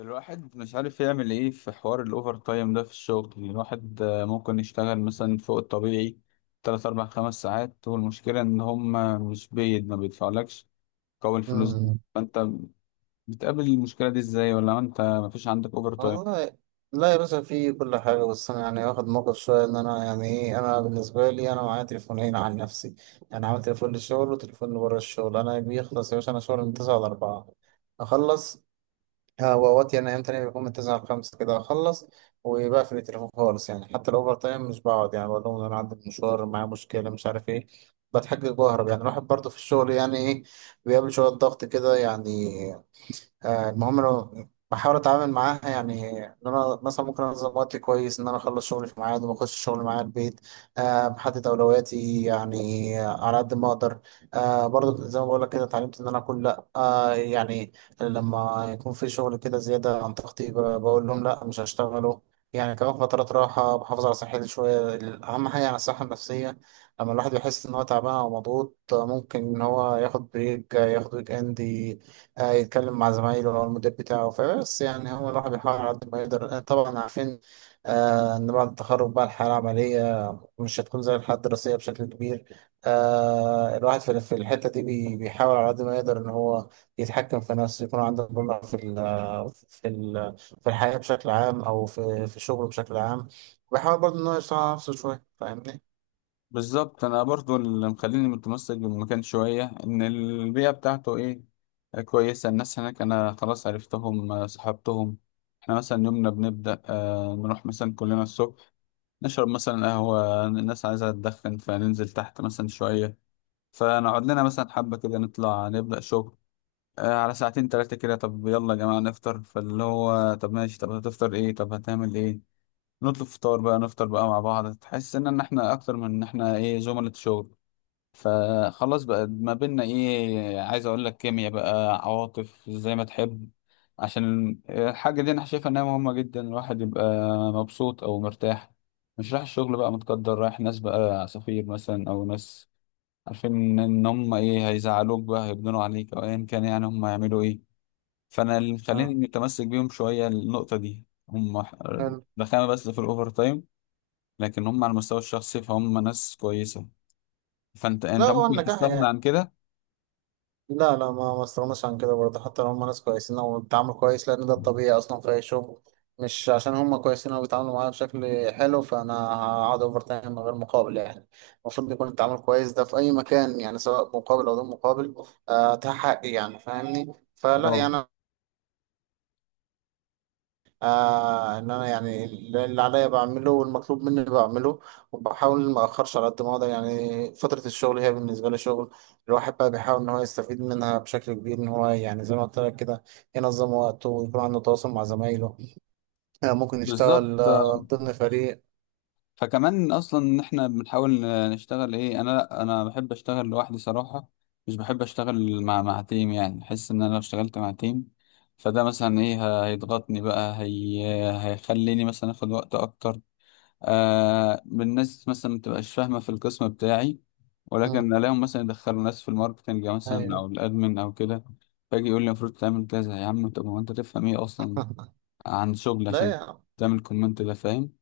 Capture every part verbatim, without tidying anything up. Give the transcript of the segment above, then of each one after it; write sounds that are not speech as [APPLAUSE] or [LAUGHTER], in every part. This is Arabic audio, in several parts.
الواحد مش عارف يعمل ايه في حوار الاوفر تايم ده في الشغل. يعني الواحد آه، ممكن يشتغل مثلا فوق الطبيعي تلات اربع خمس ساعات، والمشكلة ان هم مش بيد ما بيدفعلكش قوي الفلوس دي. مم. فانت بتقابل المشكلة دي ازاي، ولا انت مفيش عندك اوفر تايم؟ والله لا يا باشا، في كل حاجة. بس أنا يعني واخد موقف شوية، إن أنا يعني إيه، أنا بالنسبة لي أنا معايا تليفونين عن نفسي، يعني عامل تليفون للشغل وتليفون لبره الشغل. أنا بيخلص يا باشا، أنا شغل من تسعة لأربعة أخلص. ها، وأوقات يعني أيام تانية بيكون من تسعة لخمسة كده أخلص وبقفل التليفون خالص. يعني حتى الأوفر تايم مش بقعد، يعني بقول لهم إن أنا عندي مشوار، معايا مشكلة، مش عارف إيه، بتحجج وأهرب. يعني الواحد برضه في الشغل يعني إيه، بيقابل شوية ضغط كده يعني. آه، المهم انا بحاول اتعامل معاها، يعني ان انا مثلا ممكن انظم وقتي كويس، ان انا اخلص شغلي في ميعاد وما اخش شغل معايا البيت. أه بحدد اولوياتي يعني على قد ما اقدر. أه برضو زي ما بقول لك كده، اتعلمت ان انا اقول لا. أه يعني لما يكون في شغل كده زياده عن طاقتي، ب- بقول لهم لا مش هشتغله. يعني كمان فترات راحة بحافظ على صحتي شوية، أهم حاجة يعني الصحة النفسية. لما الواحد يحس إن هو تعبان أو مضغوط، آه، ممكن إن هو ياخد بريك، آه، ياخد ويك إند، هيتكلم مع زمايله او المدير بتاعه. فبس يعني هو الواحد بيحاول على قد ما يقدر. آه، طبعا عارفين آه، ان بعد التخرج بقى الحياه العمليه مش هتكون زي الحياه الدراسيه بشكل كبير. آه الواحد في في الحته دي بي- بيحاول على قد ما يقدر ان هو يتحكم في نفسه، يكون عنده مرونه في ال في ال في الحياه بشكل عام، او في في شغله بشكل عام. بيحاول برضه ان هو يشتغل على نفسه شويه. فاهمني؟ بالظبط، انا برضو اللي مخليني متمسك بالمكان شوية ان البيئة بتاعته ايه، آه، كويسة. الناس هناك انا خلاص عرفتهم، آه، صحبتهم. احنا مثلا يومنا بنبدأ، آه، نروح مثلا كلنا الصبح، نشرب مثلا قهوة. الناس عايزة تدخن، فننزل تحت مثلا شوية، فنقعد لنا مثلا حبة كده، نطلع نبدأ شغل آه على ساعتين تلاتة، كده طب يلا يا جماعة نفطر، فاللي هو طب ماشي، طب هتفطر ايه، طب هتعمل ايه، نطلب فطار بقى، نفطر بقى مع بعض. تحس ان إن احنا اكتر من ان احنا ايه زملاء شغل. فخلاص بقى ما بينا ايه، عايز اقول لك كيمياء بقى، عواطف، زي ما تحب. عشان الحاجة دي انا شايفها انها مهمة جدا، الواحد يبقى مبسوط او مرتاح، مش رايح الشغل بقى متقدر، رايح ناس بقى عصافير مثلا، او ناس عارفين ان هم ايه هيزعلوك بقى، هيبنوا عليك او ايا كان، يعني هم هيعملوا ايه. فانا اللي مخليني اه متمسك بيهم شوية النقطة دي، هم حلو. رخامة بس في الاوفر تايم، لكن هم على المستوى الشخصي فهم ناس كويسة. فانت لا انت هو ممكن النجاح تستغنى يعني، عن كده؟ لا لا، ما ما استغناش عن كده برضه، حتى لو هم ناس كويسين او بيتعاملوا كويس، لان ده الطبيعي اصلا في اي شغل. مش عشان هم كويسين او بيتعاملوا معايا بشكل حلو فانا هقعد اوفر تايم من غير مقابل يعني. المفروض يكون التعامل كويس ده في اي مكان، يعني سواء مقابل او دون مقابل. آه، ده حقي يعني. فاهمني؟ فلا اه، يعني آه، ان انا يعني اللي عليا بعمله والمطلوب مني بعمله، وبحاول ما اخرش على قد ما اقدر. يعني فتره الشغل هي بالنسبه لي شغل، الواحد بقى بيحاول ان هو يستفيد منها بشكل كبير، ان هو يعني زي ما قلت لك كده ينظم وقته ويكون عنده تواصل مع زمايله. آه ممكن يشتغل بالظبط. آه ضمن فريق. فكمان اصلا ان احنا بنحاول نشتغل ايه، انا لا، انا بحب اشتغل لوحدي صراحه. مش بحب اشتغل مع مع تيم. يعني احس ان انا لو اشتغلت مع تيم فده مثلا ايه، ه- هيضغطني بقى، هي هيخليني مثلا اخد وقت اكتر. آه الناس مثلا ما تبقاش فاهمه في القسم بتاعي، مم. ولكن الاقيهم مثلا يدخلوا ناس في الماركتنج مثلا ايوه. او الادمن او كده. فاجي يقول لي المفروض تعمل كذا يا عم، طب هو انت تفهم ايه اصلا [LAUGHS] عن شغل لا عشان يا عم. تعمل كومنت، ده فاهم؟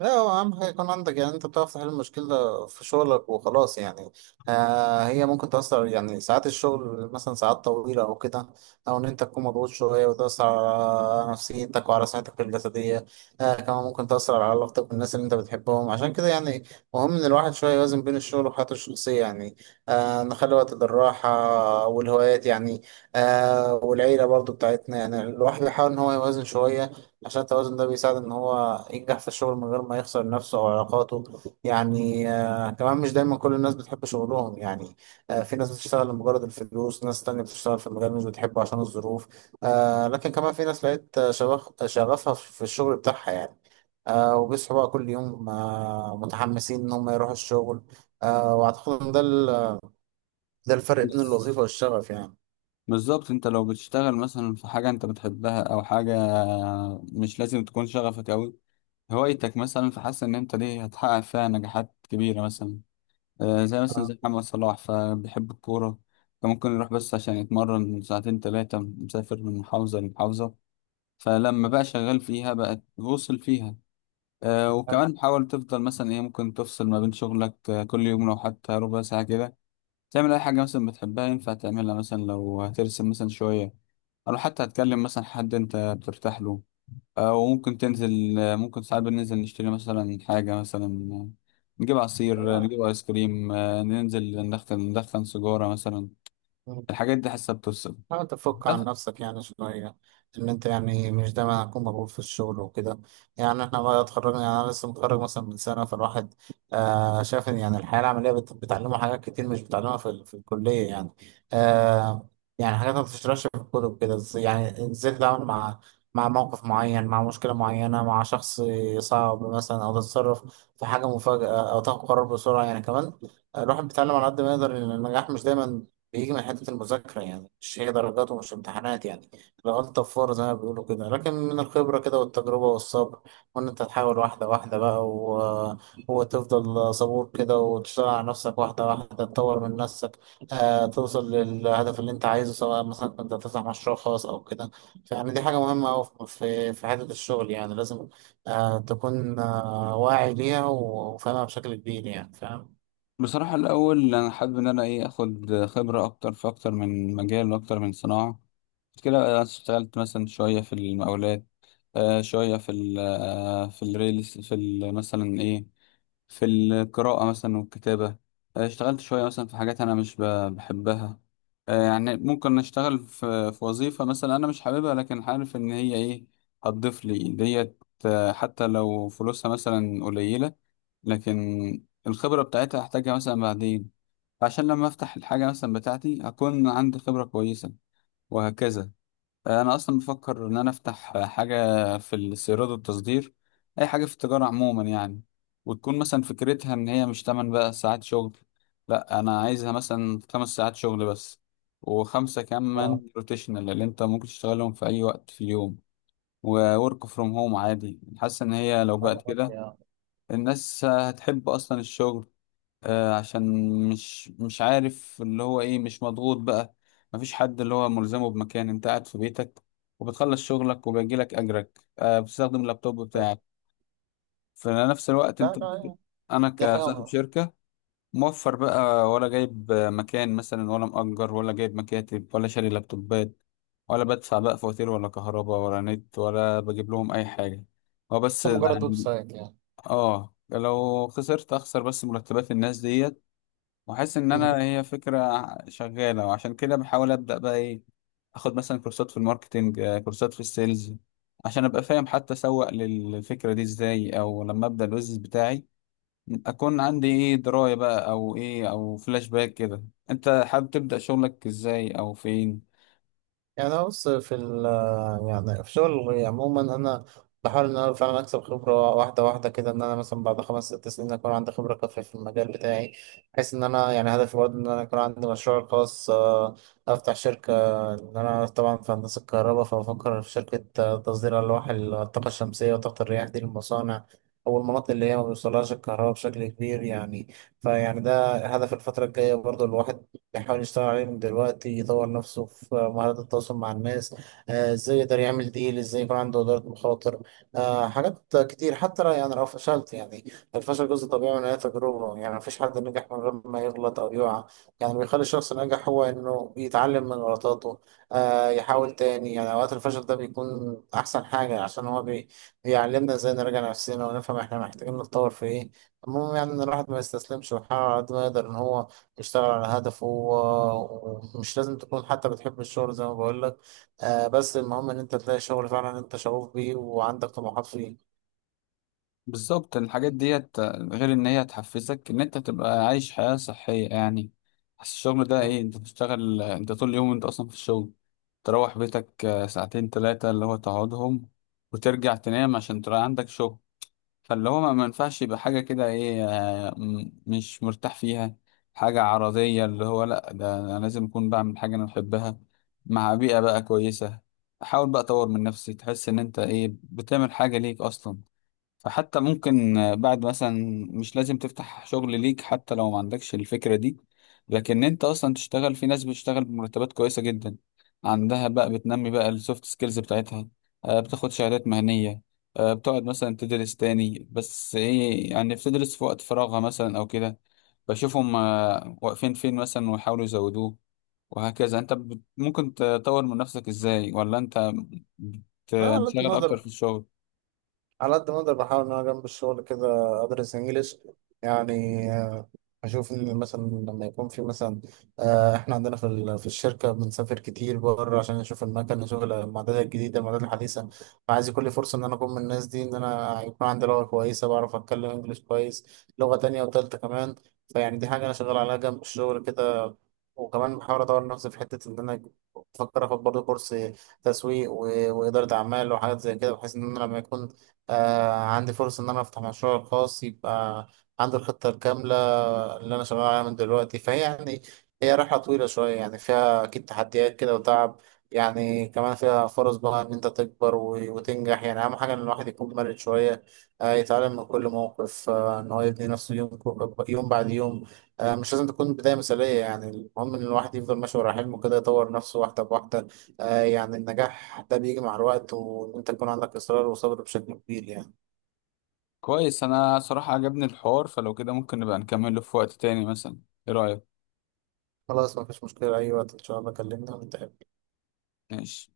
لا هو أهم حاجة يكون عندك، يعني أنت بتعرف تحل المشكلة في شغلك وخلاص يعني. آه هي ممكن تأثر، يعني ساعات الشغل مثلا ساعات طويلة أو كده، أو إن أنت تكون مضغوط شوية وتأثر على نفسيتك وعلى صحتك الجسدية. آه كمان ممكن تأثر على علاقتك بالناس اللي أنت بتحبهم. عشان كده يعني مهم إن الواحد شوية يوازن بين الشغل وحياته الشخصية يعني. آه نخلي وقت للراحة والهوايات يعني، آه والعيلة برضو بتاعتنا. يعني الواحد يحاول إن هو يوازن شوية، عشان التوازن ده بيساعد ان هو ينجح في الشغل من غير ما يخسر نفسه او علاقاته يعني. آه كمان مش دايما كل الناس بتحب شغلهم يعني. آه في ناس بتشتغل لمجرد الفلوس، ناس تانية بتشتغل في المجال مش بتحبه عشان الظروف. آه لكن كمان في ناس لقيت آه، شغف شغفها في الشغل بتاعها يعني. آه وبيصحوا بقى كل يوم آه متحمسين ان هم يروحوا الشغل. آه واعتقد ان ده ده الفرق بين بس الوظيفة والشغف يعني. بالظبط، انت لو بتشتغل مثلا في حاجة انت بتحبها، او حاجة مش لازم تكون شغفك اوي، هوايتك مثلا، فحاسس ان انت دي هتحقق فيها نجاحات كبيرة مثلا. آه، زي مثلا آه. زي محمد صلاح فبيحب الكورة، فممكن يروح بس عشان يتمرن ساعتين تلاتة، مسافر من محافظة لمحافظة، فلما بقى شغال فيها بقى وصل فيها. آه، وكمان حاول تفضل مثلا ايه، ممكن تفصل ما بين شغلك آه، كل يوم لو حتى ربع ساعة كده، تعمل اي حاجه مثلا بتحبها ينفع تعملها مثلا، لو هترسم مثلا شويه، او حتى هتكلم مثلا حد انت بترتاح له، او ممكن تنزل. ممكن ساعات بننزل نشتري مثلا حاجه مثلا، نجيب عصير، نجيب ايس كريم، آه، ننزل ندخن ندخن سيجاره مثلا. آه. الحاجات دي حاسه بتفصل. حاول تفك عن نفسك يعني شوية، إن أنت يعني مش دايما هتكون مضغوط في الشغل وكده. يعني إحنا بقى اتخرجنا، يعني أنا لسه متخرج مثلا من سنة. فالواحد آه شايف إن يعني الحياة العملية بت- بتعلمه حاجات كتير مش بتعلمها في, ال- في الكلية يعني. آه يعني حاجات ما بتشتغلش في الكتب كده، إز- يعني إزاي تتعامل مع مع موقف معين، مع مشكلة معينة، مع شخص صعب مثلا، أو تتصرف في حاجة مفاجأة، أو تاخد قرار بسرعة يعني. كمان الواحد بيتعلم على قد ما يقدر إن النجاح مش دايما بيجي من حتة المذاكرة يعني، مش هي درجات ومش امتحانات يعني. الغلطة في فور زي ما بيقولوا كده، لكن من الخبرة كده والتجربة والصبر، وإن أنت تحاول واحدة واحدة بقى و... وتفضل صبور كده وتشتغل على نفسك واحدة واحدة، تطور من نفسك، آه توصل للهدف اللي أنت عايزه، سواء مثلا كنت هتفتح مشروع خاص أو كده. يعني دي حاجة مهمة أوي في في في حتة الشغل يعني. لازم آه تكون آه واعي ليها وفاهمها بشكل كبير يعني. فاهم؟ بصراحه الاول انا حابب ان انا ايه اخد خبره اكتر في اكتر من مجال واكتر من صناعه. كده أنا اشتغلت مثلا شويه في المقاولات، آه شوية في ال آه في الريل، في ال مثلا إيه، في القراءة مثلا والكتابة. آه اشتغلت شوية مثلا في حاجات أنا مش ب- بحبها. آه يعني ممكن أشتغل في, في وظيفة مثلا أنا مش حاببها، لكن عارف إن هي إيه هتضيف لي ديت، آه حتى لو فلوسها مثلا قليلة، لكن الخبرة بتاعتها هحتاجها مثلا بعدين، عشان لما أفتح الحاجة مثلا بتاعتي أكون عندي خبرة كويسة، وهكذا. انا اصلا بفكر ان انا افتح حاجه في الاستيراد والتصدير، اي حاجه في التجاره عموما يعني. وتكون مثلا فكرتها ان هي مش تمن بقى ساعات شغل، لا انا عايزها مثلا خمس ساعات شغل بس، وخمسه اه كمان روتيشنال اللي انت ممكن تشتغلهم في اي وقت في اليوم. وورك فروم هوم عادي. حاسس ان هي لو بقت معلومات كده يا. الناس هتحب اصلا الشغل، آه، عشان مش مش عارف اللي هو ايه، مش مضغوط بقى، مفيش حد اللي هو ملزمه بمكان، انت قاعد في بيتك وبتخلص شغلك وبيجيلك اجرك، آه، بتستخدم اللابتوب بتاعك في نفس الوقت. لا انت لا انا دي حاجة كصاحب م- شركة موفر بقى، ولا جايب آه، مكان مثلا، ولا مأجر، ولا جايب مكاتب، ولا شاري لابتوبات، ولا بدفع بقى فواتير ولا كهرباء ولا نت، ولا بجيب لهم اي حاجة. هو بس ده مجرد ويب يعني سايت يعني. اه، لو خسرت اخسر بس مرتبات الناس ديت. واحس ان مم. انا هي فكره شغاله، وعشان كده بحاول ابدا بقى ايه، اخد مثلا كورسات في الماركتينج، آه، كورسات في السيلز، عشان ابقى فاهم حتى اسوق للفكره دي ازاي، او لما ابدا البيزنس بتاعي اكون عندي ايه درايه بقى او ايه او فلاش باك كده. انت حابب تبدا شغلك ازاي، او فين؟ يعني أنا بص في ال، يعني في شغل عموما، أنا بحاول إن أنا فعلا أكسب خبرة واحدة واحدة كده، إن أنا مثلا بعد خمس ست سنين أكون عندي خبرة كافية في المجال بتاعي، بحيث إن أنا يعني هدفي برضه إن أنا يكون عندي مشروع خاص. آه، أفتح شركة، إن أنا طبعا في هندسة الكهرباء. فبفكر في شركة آه، تصدير ألواح الطاقة الشمسية وطاقة الرياح دي للمصانع أو المناطق اللي هي ما بيوصلهاش الكهرباء بشكل كبير يعني. فيعني ده هدف الفترة الجاية برضو. الواحد بيحاول يشتغل عليه من دلوقتي، يطور نفسه في مهارات التواصل مع الناس، آه، ازاي يقدر يعمل ديل، ازاي يكون عنده إدارة مخاطر. آه، حاجات كتير. حتى لو- يعني لو فشلت يعني، الفشل جزء طبيعي من أي تجربة. يعني مفيش حد نجح من غير ما يغلط أو يقع. يعني اللي بيخلي الشخص ناجح هو إنه يتعلم من غلطاته، آه، يحاول تاني. يعني أوقات الفشل ده بيكون أحسن حاجة عشان هو بي- بيعلمنا ازاي نراجع نفسنا ونفهم احنا محتاجين نتطور في ايه. المهم يعني إن الواحد ما يستسلمش ويحاول على قد ما يقدر إن هو يشتغل على هدفه و- ومش لازم تكون حتى بتحب الشغل زي ما بقول لك. آه بس المهم ان انت تلاقي شغل فعلا انت شغوف بيه وعندك طموحات فيه. بالظبط، الحاجات ديت غير ان هي تحفزك ان انت تبقى عايش حياة صحية يعني. بس الشغل ده ايه، انت بتشتغل انت طول اليوم، انت اصلا في الشغل، تروح بيتك آه، ساعتين ثلاثة اللي هو تقعدهم، وترجع تنام عشان ترى عندك شغل. فاللي هو ما ما ينفعش يبقى حاجة كده ايه، آه، م- مش مرتاح فيها، حاجة عرضية. اللي هو لا، ده انا لازم اكون بعمل حاجة انا بحبها، مع بيئة بقى كويسة. حاول بقى تطور من نفسي، تحس ان انت ايه بتعمل حاجة ليك اصلا، فحتى ممكن آه، بعد مثلا، مش لازم تفتح شغل ليك حتى لو ما عندكش الفكرة دي، لكن انت اصلا تشتغل في ناس بتشتغل بمرتبات كويسة جدا، عندها بقى بتنمي بقى السوفت سكيلز بتاعتها، آه، بتاخد شهادات مهنية، آه، بتقعد مثلا تدرس تاني، بس ايه يعني، بتدرس في وقت فراغها مثلا او كده، بشوفهم آه، واقفين فين مثلا، ويحاولوا يزودوه وهكذا. انت بت- ممكن تطور من نفسك ازاي، ولا انت لا على قد بتنشغل ما اكتر اقدر، في الشغل؟ على قد ما اقدر بحاول ان انا جنب الشغل كده ادرس انجليش يعني. آه، اشوف ان مثلا لما يكون في مثلا، آه، احنا عندنا في ال- في الشركه بنسافر كتير بره عشان نشوف المكان، نشوف المعدات الجديده، المعدات الحديثه. فعايز كل فرصه ان انا اكون من الناس دي، ان انا يكون عندي لغه كويسه، بعرف اتكلم انجليش كويس، لغه تانية وتالتة كمان. فيعني دي حاجه انا شغال عليها جنب الشغل كده. وكمان بحاول اطور نفسي في حته ان انا بفكر اخد برضه كورس تسويق و- واداره اعمال وحاجات زي كده، بحيث ان انا لما يكون آه عندي فرصة إن أنا أفتح مشروع خاص، يبقى عندي الخطة الكاملة اللي أنا شغال عليها من دلوقتي. فهي يعني هي رحلة طويلة شوية، يعني فيها أكيد تحديات كده وتعب، يعني كمان فيها فرص بقى إن أنت تكبر و- وتنجح. يعني أهم حاجة إن الواحد يكون مرن شوية، آه يتعلم من كل موقف، آه إن هو يبني نفسه يوم يوم بعد يوم. آه مش لازم تكون بداية مثالية، يعني المهم إن الواحد يفضل ماشي ورا حلمه كده، يطور نفسه واحدة بواحدة. آه يعني النجاح ده بيجي مع الوقت، وإن أنت يكون عندك إصرار وصبر بشكل كبير يعني. كويس، انا صراحة عجبني الحوار، فلو كده ممكن نبقى نكمله في وقت تاني مثلا، ايه رأيك؟ خلاص مفيش مشكلة، أي وقت إن شاء الله كلمنا ونتقابل. ماشي.